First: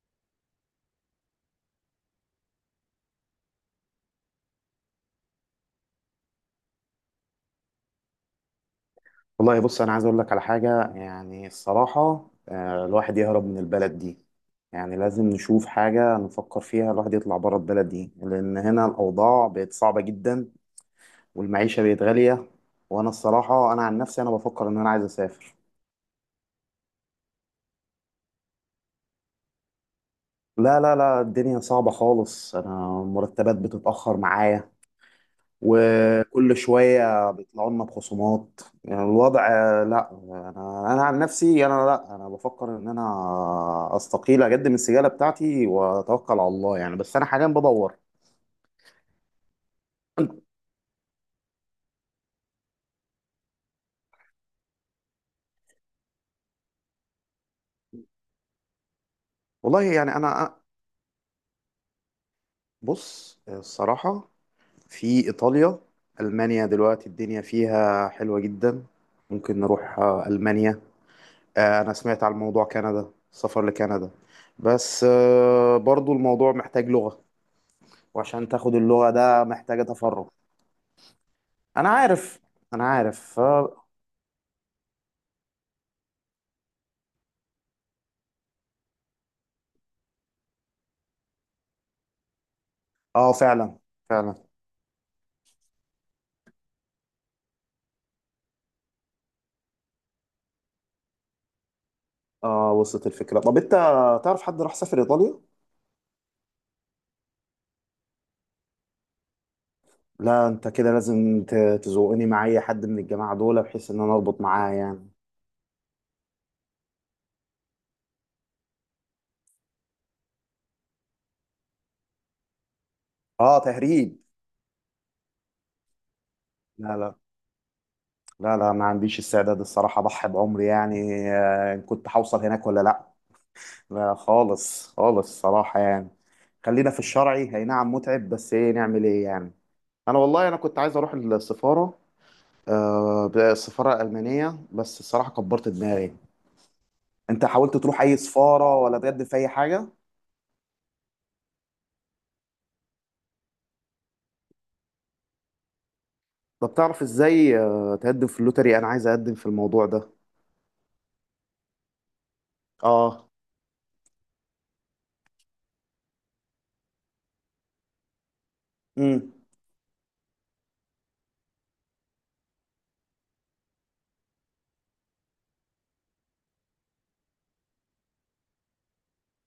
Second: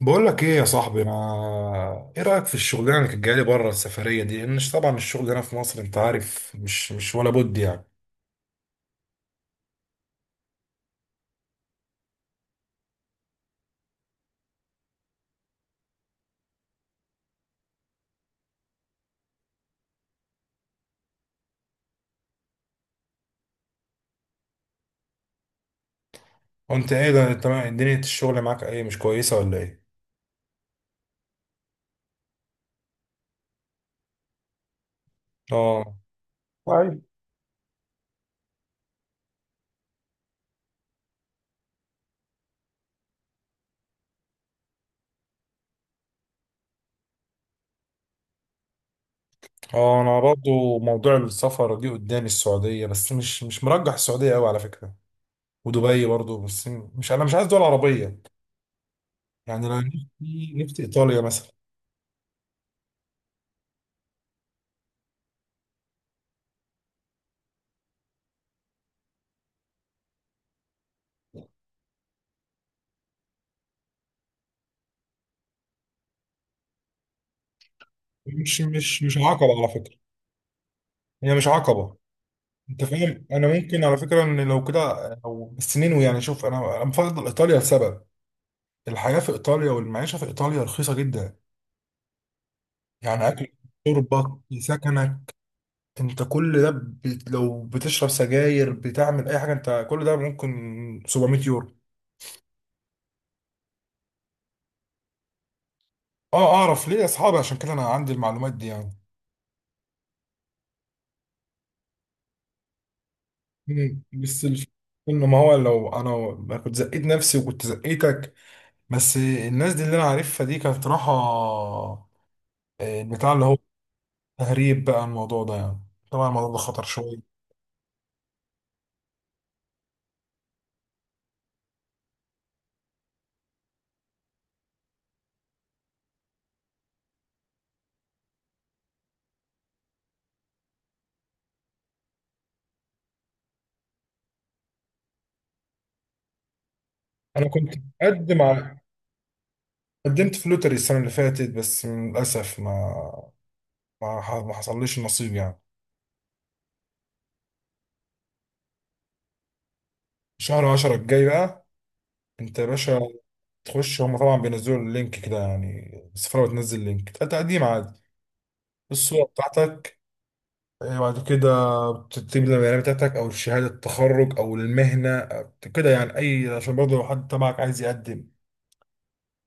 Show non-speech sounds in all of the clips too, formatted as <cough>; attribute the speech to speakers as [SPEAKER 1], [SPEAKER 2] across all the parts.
[SPEAKER 1] بقول لك ايه يا صاحبي، ما ايه رايك في الشغلانه اللي كانت جايه لي بره؟ السفريه دي، لان طبعا الشغل هنا في مصر انت عارف، مش ولا بد يعني.
[SPEAKER 2] والله بص، انا عايز اقول لك على حاجه. يعني الصراحه، الواحد يهرب من البلد دي. يعني لازم نشوف حاجه نفكر فيها. الواحد يطلع بره البلد دي، لان هنا الاوضاع بقت صعبه جدا، والمعيشه بقت غاليه. وانا الصراحه، انا عن نفسي، انا بفكر ان انا عايز اسافر.
[SPEAKER 1] وانت ايه ده؟ انت دنيا الشغل معاك ايه، مش كويسه ولا ايه؟
[SPEAKER 2] لا، لا، لا، الدنيا صعبه خالص. انا المرتبات بتتاخر معايا،
[SPEAKER 1] اه
[SPEAKER 2] وكل
[SPEAKER 1] طيب.
[SPEAKER 2] شوية بيطلعوا لنا بخصومات، يعني الوضع. لا، أنا عن نفسي، أنا، لا، أنا بفكر إن أنا أستقيل، أقدم السجالة بتاعتي وأتوكل على الله، يعني. بس أنا حاليا بدور.
[SPEAKER 1] اه انا برضو موضوع السفر دي قدامي السعوديه، بس مش مرجح السعوديه قوي على فكره. ودبي برضو، بس مش انا مش عايز دول عربيه. يعني انا
[SPEAKER 2] والله يعني
[SPEAKER 1] نفسي
[SPEAKER 2] أنا،
[SPEAKER 1] نفسي ايطاليا مثلا.
[SPEAKER 2] بص الصراحة، في إيطاليا، ألمانيا دلوقتي الدنيا فيها حلوة جدا. ممكن نروح، ألمانيا. أنا سمعت على الموضوع كندا، السفر لكندا. بس برضو الموضوع محتاج لغة، وعشان
[SPEAKER 1] مش
[SPEAKER 2] تاخد
[SPEAKER 1] مش
[SPEAKER 2] اللغة
[SPEAKER 1] مش
[SPEAKER 2] ده
[SPEAKER 1] عقبه على
[SPEAKER 2] محتاجة
[SPEAKER 1] فكره،
[SPEAKER 2] تفرغ.
[SPEAKER 1] هي مش
[SPEAKER 2] انا
[SPEAKER 1] عقبه.
[SPEAKER 2] عارف.
[SPEAKER 1] انت
[SPEAKER 2] انا
[SPEAKER 1] فاهم؟
[SPEAKER 2] عارف،
[SPEAKER 1] انا ممكن
[SPEAKER 2] اه.
[SPEAKER 1] على فكره ان لو كده، او السنين يعني. شوف انا بفضل ايطاليا لسبب. الحياه في ايطاليا والمعيشه في ايطاليا رخيصه جدا. يعني اكل،
[SPEAKER 2] فعلا.
[SPEAKER 1] شربك،
[SPEAKER 2] فعلا.
[SPEAKER 1] سكنك. انت كل ده لو بتشرب سجاير، بتعمل اي حاجه، انت كل ده ممكن 700 يورو.
[SPEAKER 2] اه، وصلت الفكره. طب انت تعرف حد راح سافر ايطاليا؟
[SPEAKER 1] اه اعرف ليه؟ اصحابي، عشان كده انا عندي المعلومات دي يعني.
[SPEAKER 2] لا، انت كده لازم تزوقني مع اي حد من الجماعه دول، بحيث ان
[SPEAKER 1] مم.
[SPEAKER 2] انا اربط
[SPEAKER 1] بس الف...
[SPEAKER 2] معاه، يعني.
[SPEAKER 1] انه ما هو لو انا ما كنت زقيت نفسي، وكنت زقيتك. بس الناس دي اللي انا عارفها دي كانت راحه البتاع اللي هو.
[SPEAKER 2] اه، تهريب.
[SPEAKER 1] تهريب بقى الموضوع ده يعني، طبعا الموضوع ده خطر
[SPEAKER 2] لا، لا،
[SPEAKER 1] شوية.
[SPEAKER 2] لا، لا، ما عنديش استعداد الصراحه اضحي بعمري، يعني. إن كنت هوصل هناك ولا لا. لا، خالص، خالص، صراحه، يعني. خلينا في الشرعي، هي نعم متعب، بس ايه نعمل ايه يعني. انا والله، انا كنت عايز اروح السفاره، السفارة الألمانية، بس الصراحة كبرت دماغي. أنت
[SPEAKER 1] أنا كنت
[SPEAKER 2] حاولت تروح أي
[SPEAKER 1] مقدم
[SPEAKER 2] سفارة
[SPEAKER 1] على،
[SPEAKER 2] ولا تقدم في أي حاجة؟
[SPEAKER 1] قدمت في لوتري السنة اللي فاتت، بس للأسف ما حصلليش النصيب يعني.
[SPEAKER 2] طب تعرف إزاي تقدم في اللوتري؟ أنا عايز أقدم في الموضوع ده.
[SPEAKER 1] شهر عشرة الجاي بقى. أنت يا باشا
[SPEAKER 2] آه.
[SPEAKER 1] تخش، هما طبعا بينزلوا اللينك كده يعني، السفارة بتنزل لينك تقديم عادي. الصورة
[SPEAKER 2] امم.
[SPEAKER 1] بتاعتك، إيه، بعد كده بتكتب البيانات بتاعتك أو شهادة التخرج أو المهنة أو كده يعني، أي عشان برضه لو حد تبعك عايز يقدم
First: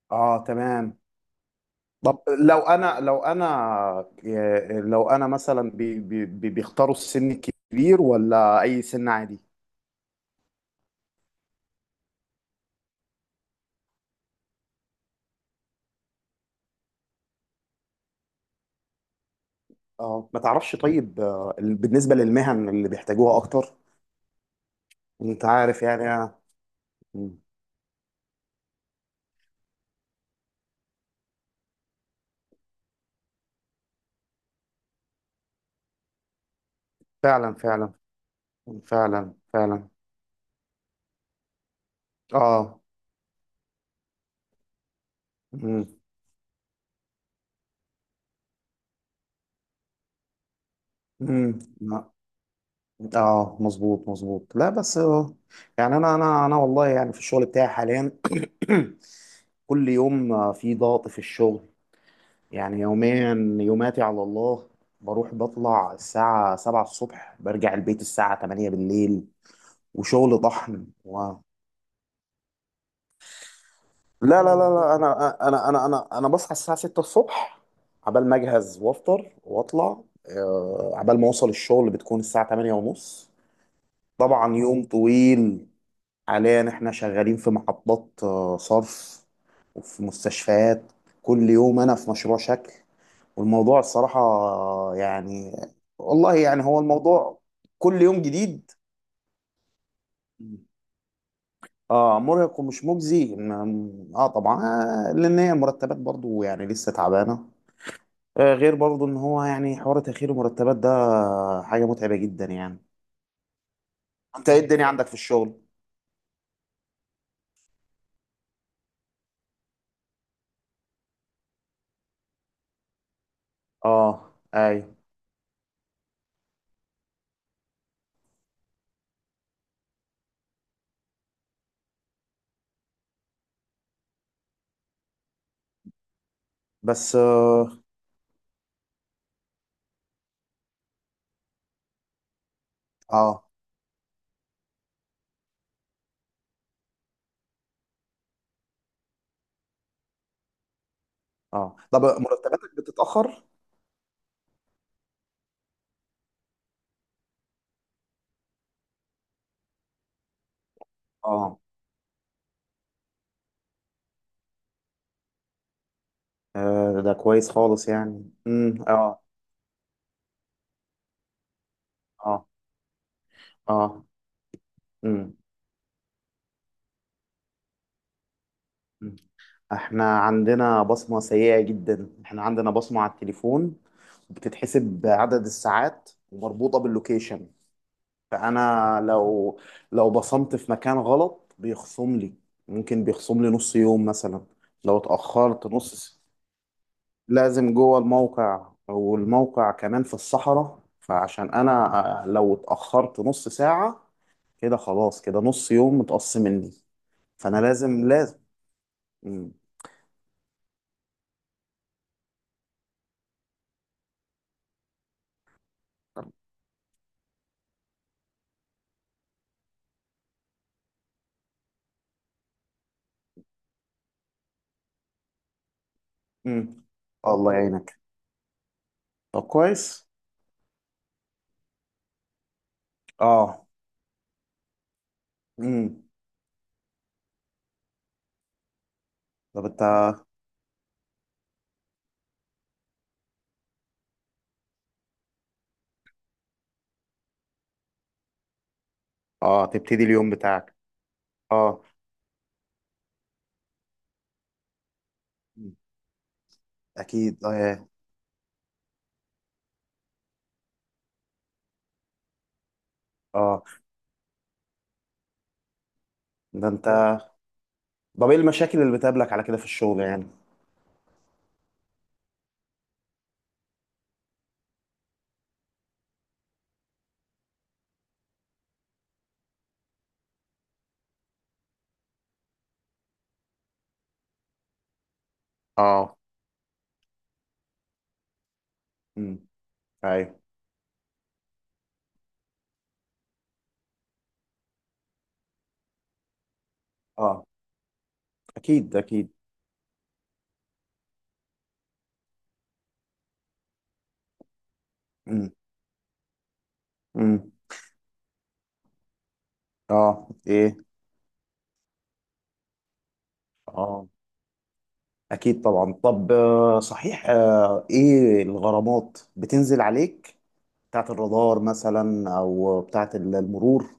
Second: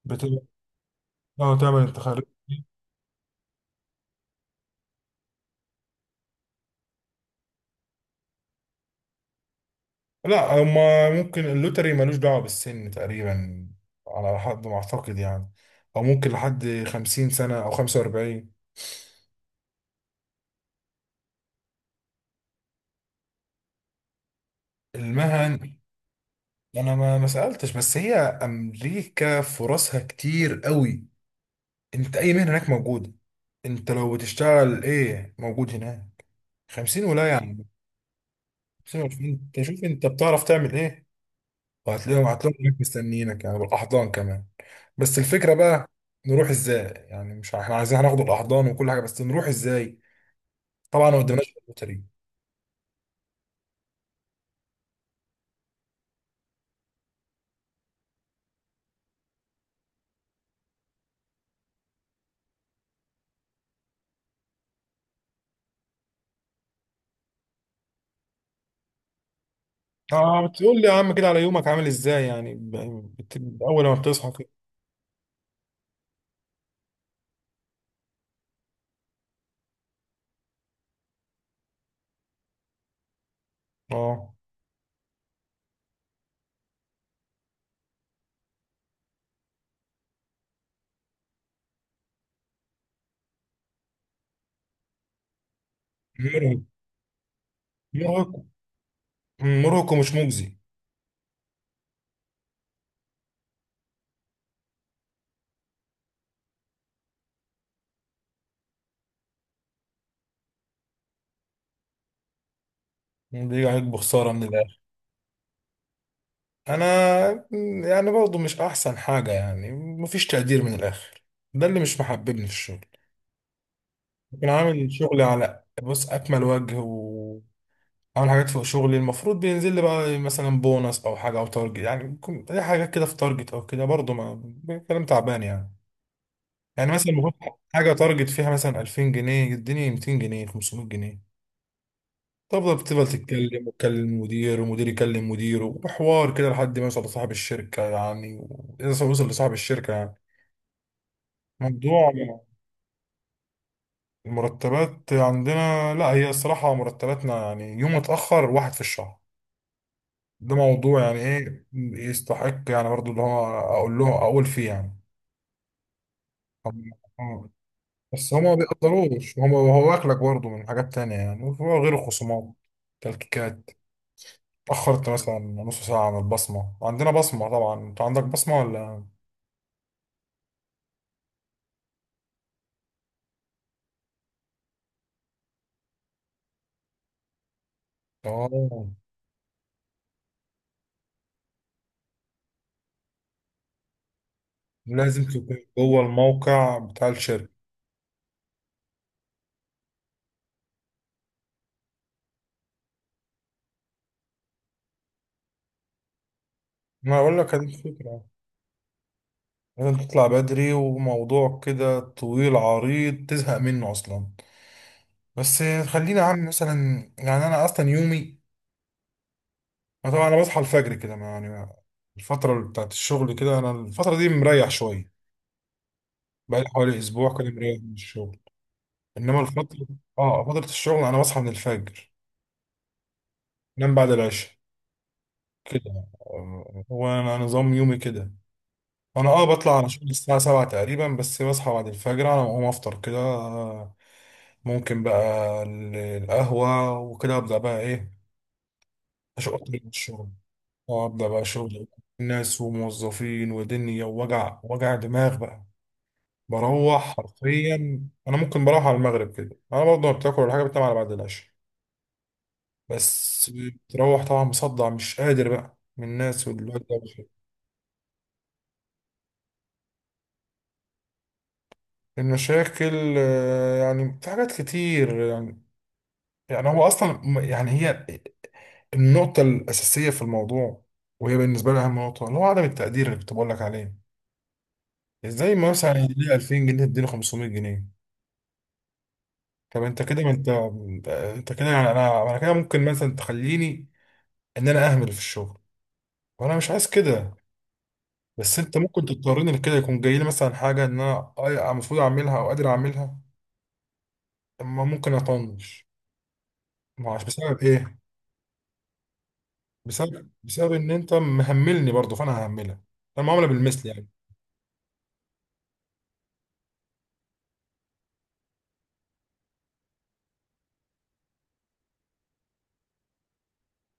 [SPEAKER 1] بتبقى
[SPEAKER 2] آه، تمام.
[SPEAKER 1] تعمل التخرج.
[SPEAKER 2] طب لو أنا، لو أنا مثلا، بيختاروا السن الكبير ولا أي سن عادي؟
[SPEAKER 1] لا، هما ممكن اللوتري ملوش دعوة بالسن تقريبا، على حد ما أعتقد يعني. أو ممكن لحد خمسين سنة أو خمسة وأربعين.
[SPEAKER 2] آه، ما تعرفش. طيب، بالنسبة للمهن اللي بيحتاجوها أكتر، أنت
[SPEAKER 1] المهن،
[SPEAKER 2] عارف يعني.
[SPEAKER 1] أنا ما
[SPEAKER 2] مم.
[SPEAKER 1] سألتش، بس هي أمريكا فرصها كتير قوي. أنت أي مهنة هناك موجودة. أنت لو بتشتغل إيه، موجود هناك. خمسين ولاية
[SPEAKER 2] فعلا،
[SPEAKER 1] يعني.
[SPEAKER 2] فعلا.
[SPEAKER 1] خمسين
[SPEAKER 2] فعلا،
[SPEAKER 1] وعشرين، أنت شوف
[SPEAKER 2] فعلا.
[SPEAKER 1] أنت بتعرف تعمل إيه. وهتلاقيهم هناك
[SPEAKER 2] آه.
[SPEAKER 1] مستنيينك يعني، بالاحضان كمان. بس الفكره
[SPEAKER 2] مم.
[SPEAKER 1] بقى، نروح ازاي يعني؟ مش احنا عايزين هناخد الاحضان وكل حاجه، بس نروح ازاي؟ طبعا ما قدمناش
[SPEAKER 2] مم.
[SPEAKER 1] غير الطريق.
[SPEAKER 2] لا. اه، مظبوط، مظبوط. لا بس، يعني انا والله يعني في الشغل بتاعي حاليا <clears throat> كل يوم في ضغط في الشغل. يعني يوميا، يوماتي على الله. بروح بطلع الساعة 7 الصبح، برجع البيت الساعة 8 بالليل، وشغل
[SPEAKER 1] اه بتقول لي
[SPEAKER 2] طحن
[SPEAKER 1] يا عم كده، على يومك عامل ازاي يعني؟ اول ما بتصحى
[SPEAKER 2] لا،
[SPEAKER 1] كده.
[SPEAKER 2] لا، لا، لا، انا بصحى الساعة 6 الصبح. عبال ما اجهز وافطر واطلع، عبال ما اوصل الشغل بتكون الساعة 8 ونص.
[SPEAKER 1] اه
[SPEAKER 2] طبعا يوم طويل. حاليا احنا شغالين في محطات صرف، وفي مستشفيات. كل يوم انا في مشروع شكل. والموضوع الصراحة، يعني والله
[SPEAKER 1] مرهق
[SPEAKER 2] يعني هو الموضوع كل يوم
[SPEAKER 1] مرهق.
[SPEAKER 2] جديد.
[SPEAKER 1] مرهق ومش مجزي.
[SPEAKER 2] اه، مرهق ومش مجزي، اه، طبعا. لان هي مرتبات برضو يعني لسه تعبانة. آه، غير برضو ان هو يعني حوار تأخير المرتبات ده حاجة متعبة جدا، يعني.
[SPEAKER 1] بيجي عليك بخساره من
[SPEAKER 2] انت ايه
[SPEAKER 1] الاخر.
[SPEAKER 2] الدنيا عندك في الشغل؟
[SPEAKER 1] انا يعني برضه مش احسن حاجه يعني، مفيش تقدير من الاخر. ده اللي مش محببني في الشغل.
[SPEAKER 2] اه،
[SPEAKER 1] كنت عامل
[SPEAKER 2] ايوه.
[SPEAKER 1] شغلي على بص اكمل وجه. اعمل حاجات فوق شغلي المفروض، بينزل لي بقى مثلا بونص او حاجه او تارجت يعني. بيكون اي حاجه كده في تارجت او كده، برضه ما كلام تعبان يعني. يعني مثلا
[SPEAKER 2] بس
[SPEAKER 1] المفروض حاجه تارجت فيها مثلا 2000 جنيه، يديني 200 جنيه، 500 جنيه. بتفضل
[SPEAKER 2] آه.
[SPEAKER 1] تتكلم وتكلم المدير، ومدير يكلم مديره، وحوار كده لحد ما يوصل لصاحب الشركه يعني. اذا وصل لصاحب الشركه يعني.
[SPEAKER 2] اه، طب
[SPEAKER 1] موضوع
[SPEAKER 2] مرتباتك بتتأخر؟
[SPEAKER 1] المرتبات عندنا، لا هي الصراحه مرتباتنا يعني يوم اتاخر واحد في الشهر. ده موضوع يعني
[SPEAKER 2] اه.
[SPEAKER 1] ايه يستحق يعني برضو اللي هو اقول له، اقول فيه يعني.
[SPEAKER 2] ده
[SPEAKER 1] آه.
[SPEAKER 2] كويس خالص، يعني.
[SPEAKER 1] بس هما ما
[SPEAKER 2] اه.
[SPEAKER 1] بيقدروش، هما هو واكلك برضو من حاجات تانية يعني غير الخصومات،
[SPEAKER 2] اه.
[SPEAKER 1] تلكيكات.
[SPEAKER 2] اه.
[SPEAKER 1] اتأخرت
[SPEAKER 2] امم.
[SPEAKER 1] مثلا نص ساعة عن البصمة. عندنا بصمة طبعا. انت عندك بصمة ولا؟
[SPEAKER 2] أمم. احنا عندنا بصمة سيئة جدا. احنا عندنا بصمة على التليفون، بتتحسب بعدد الساعات ومربوطة باللوكيشن.
[SPEAKER 1] اه،
[SPEAKER 2] فانا لو، بصمت في مكان غلط بيخصم لي. ممكن بيخصم لي نص يوم مثلا، لو
[SPEAKER 1] لازم تكون
[SPEAKER 2] اتأخرت
[SPEAKER 1] جوه
[SPEAKER 2] نص.
[SPEAKER 1] الموقع بتاع الشركة.
[SPEAKER 2] لازم جوه الموقع، والموقع كمان في الصحراء. فعشان انا لو اتأخرت نص ساعة، كده خلاص، كده نص يوم متقص مني.
[SPEAKER 1] ما اقول لك
[SPEAKER 2] فانا
[SPEAKER 1] هذه الفكرة.
[SPEAKER 2] لازم. مم.
[SPEAKER 1] لازم تطلع بدري، وموضوع كده طويل عريض تزهق منه اصلا. بس خلينا عن مثلا. يعني انا اصلا يومي، أنا طبعا انا بصحى الفجر كده ما يعني. الفتره بتاعت الشغل كده، انا الفتره دي مريح شويه. بقالي
[SPEAKER 2] مم.
[SPEAKER 1] حوالي اسبوع كده
[SPEAKER 2] الله
[SPEAKER 1] مريح من
[SPEAKER 2] يعينك.
[SPEAKER 1] الشغل. انما
[SPEAKER 2] طب
[SPEAKER 1] الفتره،
[SPEAKER 2] كويس.
[SPEAKER 1] اه فتره الشغل انا بصحى من الفجر،
[SPEAKER 2] اه.
[SPEAKER 1] انام بعد العشاء
[SPEAKER 2] مم.
[SPEAKER 1] كده. هو انا نظام يومي كده. انا اه
[SPEAKER 2] طب
[SPEAKER 1] بطلع
[SPEAKER 2] انت.
[SPEAKER 1] على شغل الساعه 7 تقريبا، بس بصحى بعد الفجر. انا بقوم افطر كده، ممكن بقى القهوه وكده. ابدا بقى ايه، اشوف
[SPEAKER 2] اه،
[SPEAKER 1] أطلع من
[SPEAKER 2] تبتدي
[SPEAKER 1] الشغل.
[SPEAKER 2] اليوم بتاعك.
[SPEAKER 1] اه ابدا بقى
[SPEAKER 2] اه.
[SPEAKER 1] شغل، ناس وموظفين ودنيا، ووجع دماغ بقى.
[SPEAKER 2] مم.
[SPEAKER 1] بروح
[SPEAKER 2] اكيد، اه.
[SPEAKER 1] حرفيا. انا ممكن بروح على المغرب كده، انا برضه ما بتاكل ولا حاجه، بتنام على بعد العشاء. بس
[SPEAKER 2] اه،
[SPEAKER 1] بتروح طبعا مصدع، مش قادر بقى من الناس
[SPEAKER 2] ده انت.
[SPEAKER 1] والدوشه.
[SPEAKER 2] طب ايه المشاكل اللي بتقابلك على كده في الشغل يعني؟
[SPEAKER 1] المشاكل، يعني في حاجات كتير يعني. يعني هو اصلا، يعني هي النقطه الاساسيه في الموضوع، وهي بالنسبه لي اهم نقطه، اللي هو عدم التقدير اللي كنت بقول لك عليه. ازاي ما مثلا
[SPEAKER 2] اه.
[SPEAKER 1] يديني 2000 جنيه، تديني 500 جنيه؟
[SPEAKER 2] امم.
[SPEAKER 1] طب انت كده، ما
[SPEAKER 2] ايوه.
[SPEAKER 1] انت، انت كده يعني، انا كده ممكن مثلا تخليني ان انا اهمل في الشغل، وانا مش عايز كده.
[SPEAKER 2] اه،
[SPEAKER 1] بس انت
[SPEAKER 2] اكيد،
[SPEAKER 1] ممكن
[SPEAKER 2] اكيد.
[SPEAKER 1] تضطرني لكده. يكون جاي لي مثلا حاجه ان انا المفروض اعملها او قادر اعملها، اما ممكن
[SPEAKER 2] امم.
[SPEAKER 1] اطنش. ما عارف
[SPEAKER 2] امم.
[SPEAKER 1] بسبب ايه.
[SPEAKER 2] اه.
[SPEAKER 1] بسبب
[SPEAKER 2] ايه.
[SPEAKER 1] ان انت مهملني برضه، فانا ههملك. انا معامله بالمثل يعني.
[SPEAKER 2] اه، أكيد طبعا. طب صحيح، إيه الغرامات بتنزل عليك، بتاعة الرادار مثلا أو بتاعة المرور،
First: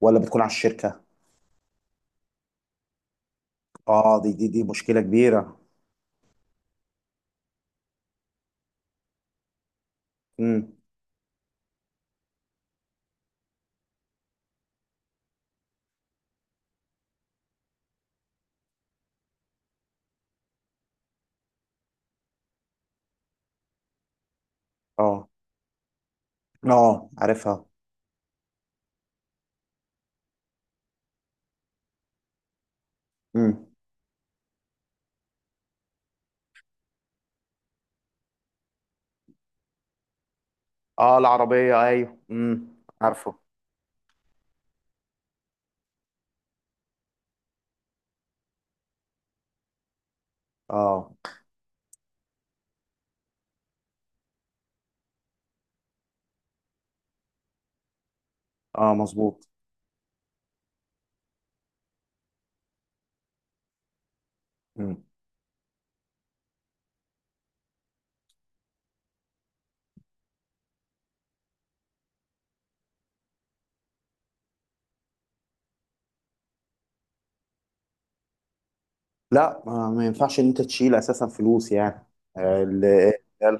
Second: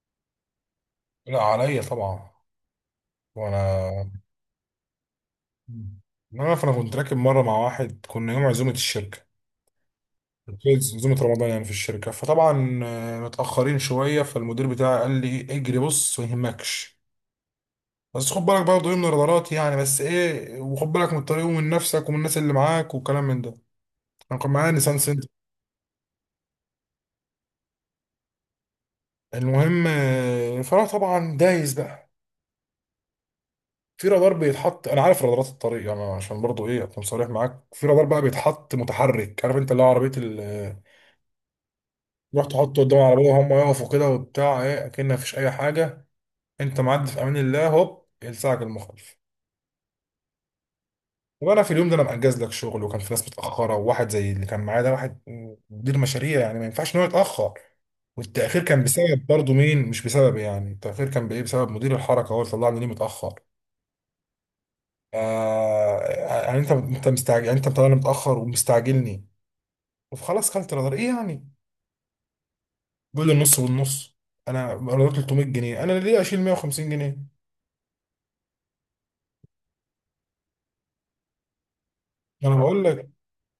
[SPEAKER 2] ولا بتكون على الشركة؟
[SPEAKER 1] لا عليا طبعا. وانا
[SPEAKER 2] آه، دي مشكلة كبيرة.
[SPEAKER 1] انا فانا كنت راكب مره مع واحد، كنا يوم عزومه الشركه،
[SPEAKER 2] امم.
[SPEAKER 1] عزومه رمضان يعني في الشركه. فطبعا متاخرين شويه، فالمدير بتاعي قال لي اجري، بص ما يهمكش، بس خد بالك برضه ايه من الغلط يعني. بس ايه، وخد بالك من الطريق ومن نفسك ومن الناس اللي معاك والكلام من ده. انا كان معايا نيسان سنتر.
[SPEAKER 2] آه. آه، عارفها.
[SPEAKER 1] المهم، فانا طبعا دايس بقى
[SPEAKER 2] امم.
[SPEAKER 1] في رادار بيتحط. انا عارف رادارات الطريق. انا عشان برضه ايه اكون صريح معاك، في رادار بقى بيتحط متحرك، عارف انت اللي هو عربيه
[SPEAKER 2] آه، العربية، أيوه،
[SPEAKER 1] تروح
[SPEAKER 2] امم،
[SPEAKER 1] تحطه قدام العربيه
[SPEAKER 2] عارفه.
[SPEAKER 1] وهم يقفوا كده وبتاع ايه، اكن مفيش اي حاجه. انت معدي في امان الله، هوب يلسعك المخالف.
[SPEAKER 2] آه.
[SPEAKER 1] وانا في اليوم ده، انا مأجز لك شغل، وكان في ناس متأخرة، وواحد زي اللي كان معايا ده، واحد مدير مشاريع يعني، ما ينفعش ان هو يتأخر. والتأخير كان
[SPEAKER 2] آه،
[SPEAKER 1] بسبب
[SPEAKER 2] مظبوط.
[SPEAKER 1] برضه مين؟ مش بسبب يعني، التأخير كان بإيه؟ بسبب مدير الحركة هو اللي طلعني ليه متأخر.
[SPEAKER 2] امم.
[SPEAKER 1] يعني انت مستعجل يعني، انت مطلعني متأخر ومستعجلني. وخلاص كلت رادار، ايه يعني؟ بيقول لي النص والنص. انا رادار 300 جنيه، انا ليه اشيل 150 جنيه؟
[SPEAKER 2] لا، ما ينفعش إن أنت تشيل أساسا فلوس، يعني.
[SPEAKER 1] انا
[SPEAKER 2] آه.
[SPEAKER 1] بقول لك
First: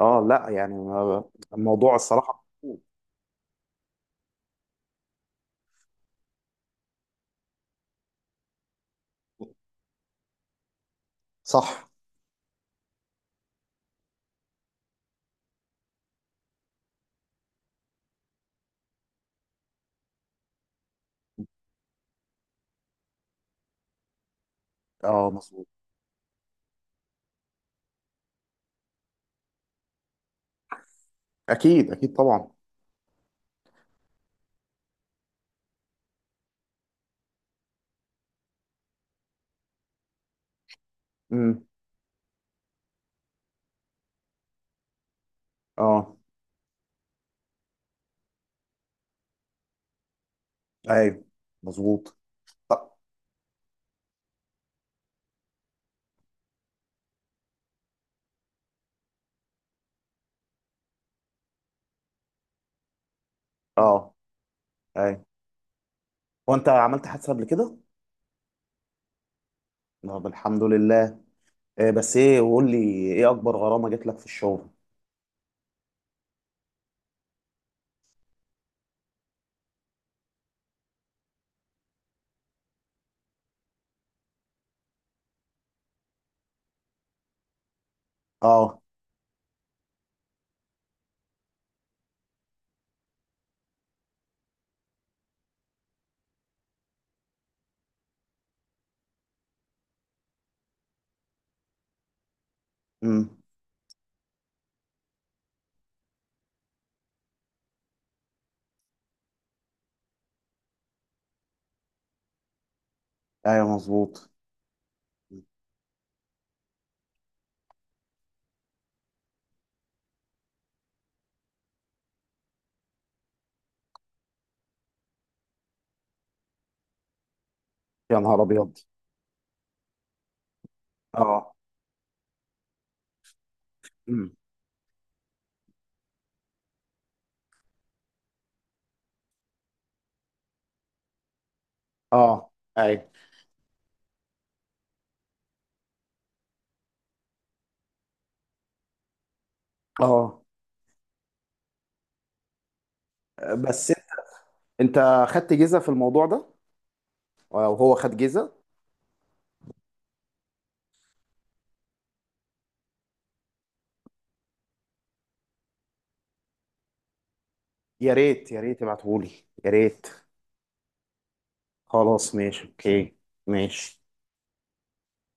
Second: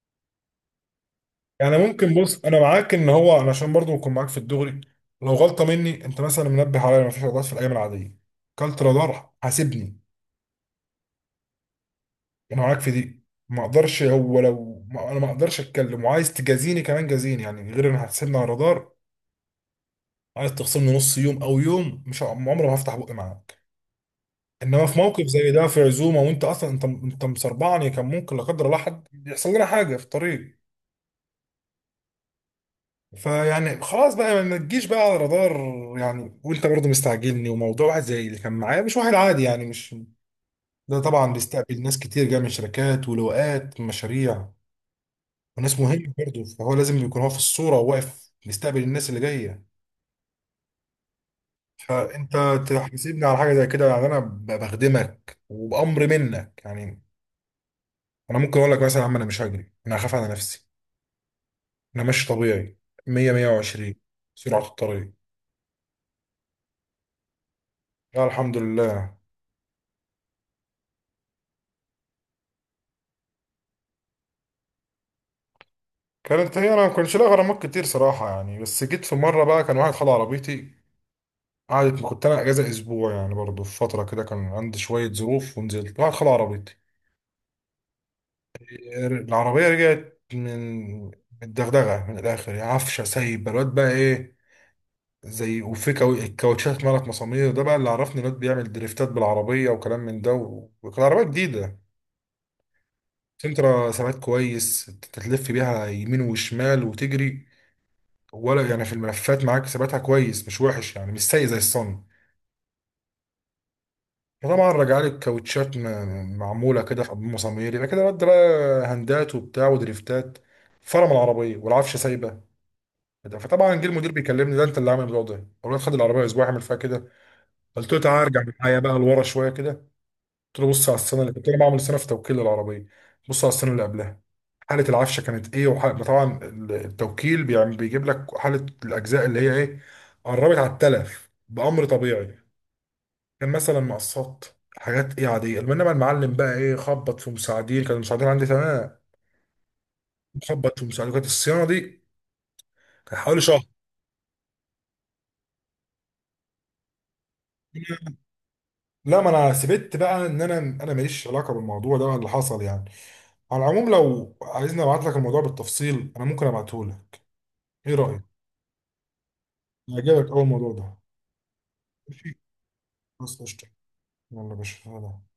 [SPEAKER 2] اه، لا، يعني
[SPEAKER 1] يعني.
[SPEAKER 2] الموضوع
[SPEAKER 1] ممكن
[SPEAKER 2] الصراحة.
[SPEAKER 1] بص، انا معاك ان هو، انا عشان برضو اكون معاك في الدغري، لو غلطه مني انت مثلا منبه عليا ما فيش رادارات في الايام العاديه، كلت رادار حاسبني.
[SPEAKER 2] صح.
[SPEAKER 1] انا معاك في دي ما اقدرش. هو لو، ما انا ما اقدرش اتكلم، وعايز تجازيني كمان جازيني يعني، غير ان هتحسبني على الرادار. عايز تخصمني نص يوم او يوم، مش عمري ما هفتح بقي معاك. انما في موقف
[SPEAKER 2] اه،
[SPEAKER 1] زي ده،
[SPEAKER 2] مظبوط،
[SPEAKER 1] في عزومه، وانت اصلا انت مسربعني، كان ممكن لا قدر الله حد يحصل لنا حاجه في الطريق.
[SPEAKER 2] اكيد، اكيد، طبعا.
[SPEAKER 1] فيعني خلاص بقى، ما تجيش بقى على رادار يعني. وانت برضه مستعجلني، وموضوع واحد زي اللي كان معايا مش واحد عادي يعني، مش ده طبعا.
[SPEAKER 2] امم.
[SPEAKER 1] بيستقبل ناس كتير جايه من شركات ولواءات مشاريع، وناس مهمه
[SPEAKER 2] اه.
[SPEAKER 1] برضه، فهو لازم يكون هو في الصوره وواقف بيستقبل الناس اللي جايه.
[SPEAKER 2] ايوه، مظبوط.
[SPEAKER 1] فانت
[SPEAKER 2] اه.
[SPEAKER 1] تحاسبني على حاجه زي كده يعني؟ انا بخدمك وبامر منك يعني. انا ممكن اقول لك مثلا يا عم، انا مش هجري، انا هخاف على نفسي. انا ماشي طبيعي 100، 120،
[SPEAKER 2] آه،
[SPEAKER 1] سرعه الطريق.
[SPEAKER 2] ايوه. هو انت عملت حادثه قبل كده؟
[SPEAKER 1] لا الحمد لله.
[SPEAKER 2] طب الحمد لله. إيه بس، ايه، وقول لي، ايه اكبر غرامه جات لك في الشغل؟
[SPEAKER 1] كانت هي، انا ما كنتش لاقي غرامات كتير صراحه يعني. بس جيت في مره بقى، كان واحد خد عربيتي. قعدت، كنت انا اجازه اسبوع يعني برضه، في فتره كده كان عندي شويه ظروف، ونزلت. واحد خد عربيتي،
[SPEAKER 2] اه.
[SPEAKER 1] العربيه رجعت من الدغدغه من الاخر يعني. عفشه سايب الواد بقى ايه، زي وفي الكاوتشات مالت مسامير. ده بقى اللي عرفني الواد بيعمل دريفتات بالعربيه وكلام من ده، و- وكان عربيه جديده
[SPEAKER 2] امم.
[SPEAKER 1] سنترا، ثبات كويس. تلف بيها يمين وشمال وتجري، ولا يعني في الملفات معاك ثباتها كويس مش وحش يعني، مش سيء زي الصن.
[SPEAKER 2] ايوه، مظبوط.
[SPEAKER 1] فطبعا رجع لي الكاوتشات معموله كده في مصامير، يبقى كده رد بقى هندات وبتاع ودريفتات، فرم العربيه والعفشه سايبه. فطبعا جه المدير بيكلمني، ده انت اللي عامل الموضوع ده؟ اقول له خد العربيه اسبوع اعمل فيها كده. قلت له
[SPEAKER 2] يا
[SPEAKER 1] تعالى ارجع
[SPEAKER 2] نهار ابيض.
[SPEAKER 1] معايا بقى لورا شويه كده. قلت له بص على السنه اللي كنت
[SPEAKER 2] اه.
[SPEAKER 1] انا بعمل سنه في توكيل العربيه، بص على السنه اللي قبلها،
[SPEAKER 2] امم.
[SPEAKER 1] حالة العفشة كانت ايه؟ وحالة طبعا التوكيل بيعمل بيجيب لك حالة الأجزاء اللي هي ايه. قربت على التلف بأمر طبيعي.
[SPEAKER 2] اه. ايوه.
[SPEAKER 1] كان مثلا مقصات، حاجات ايه عادية. انما المعلم بقى ايه، خبط في مساعدين. كان المساعدين عندي تمام،
[SPEAKER 2] اه.
[SPEAKER 1] خبط في مساعدين كانت الصيانة دي، كان حوالي شهر.
[SPEAKER 2] بس انت خدت جيزه في الموضوع ده، وهو خد جيزه؟
[SPEAKER 1] لا ما انا سبت بقى ان انا ماليش علاقه بالموضوع ده اللي حصل يعني. على العموم لو عايزني ابعت لك الموضوع بالتفصيل انا ممكن ابعته لك. ايه
[SPEAKER 2] يا
[SPEAKER 1] رايك؟
[SPEAKER 2] ريت. يا ريت ابعتهولي. يا ريت.
[SPEAKER 1] يعجبك اول الموضوع ده.
[SPEAKER 2] خلاص،
[SPEAKER 1] ماشي،
[SPEAKER 2] ماشي، اوكي.
[SPEAKER 1] خلاص قشطه.
[SPEAKER 2] ماشي.
[SPEAKER 1] يلا يا باشا، سلام.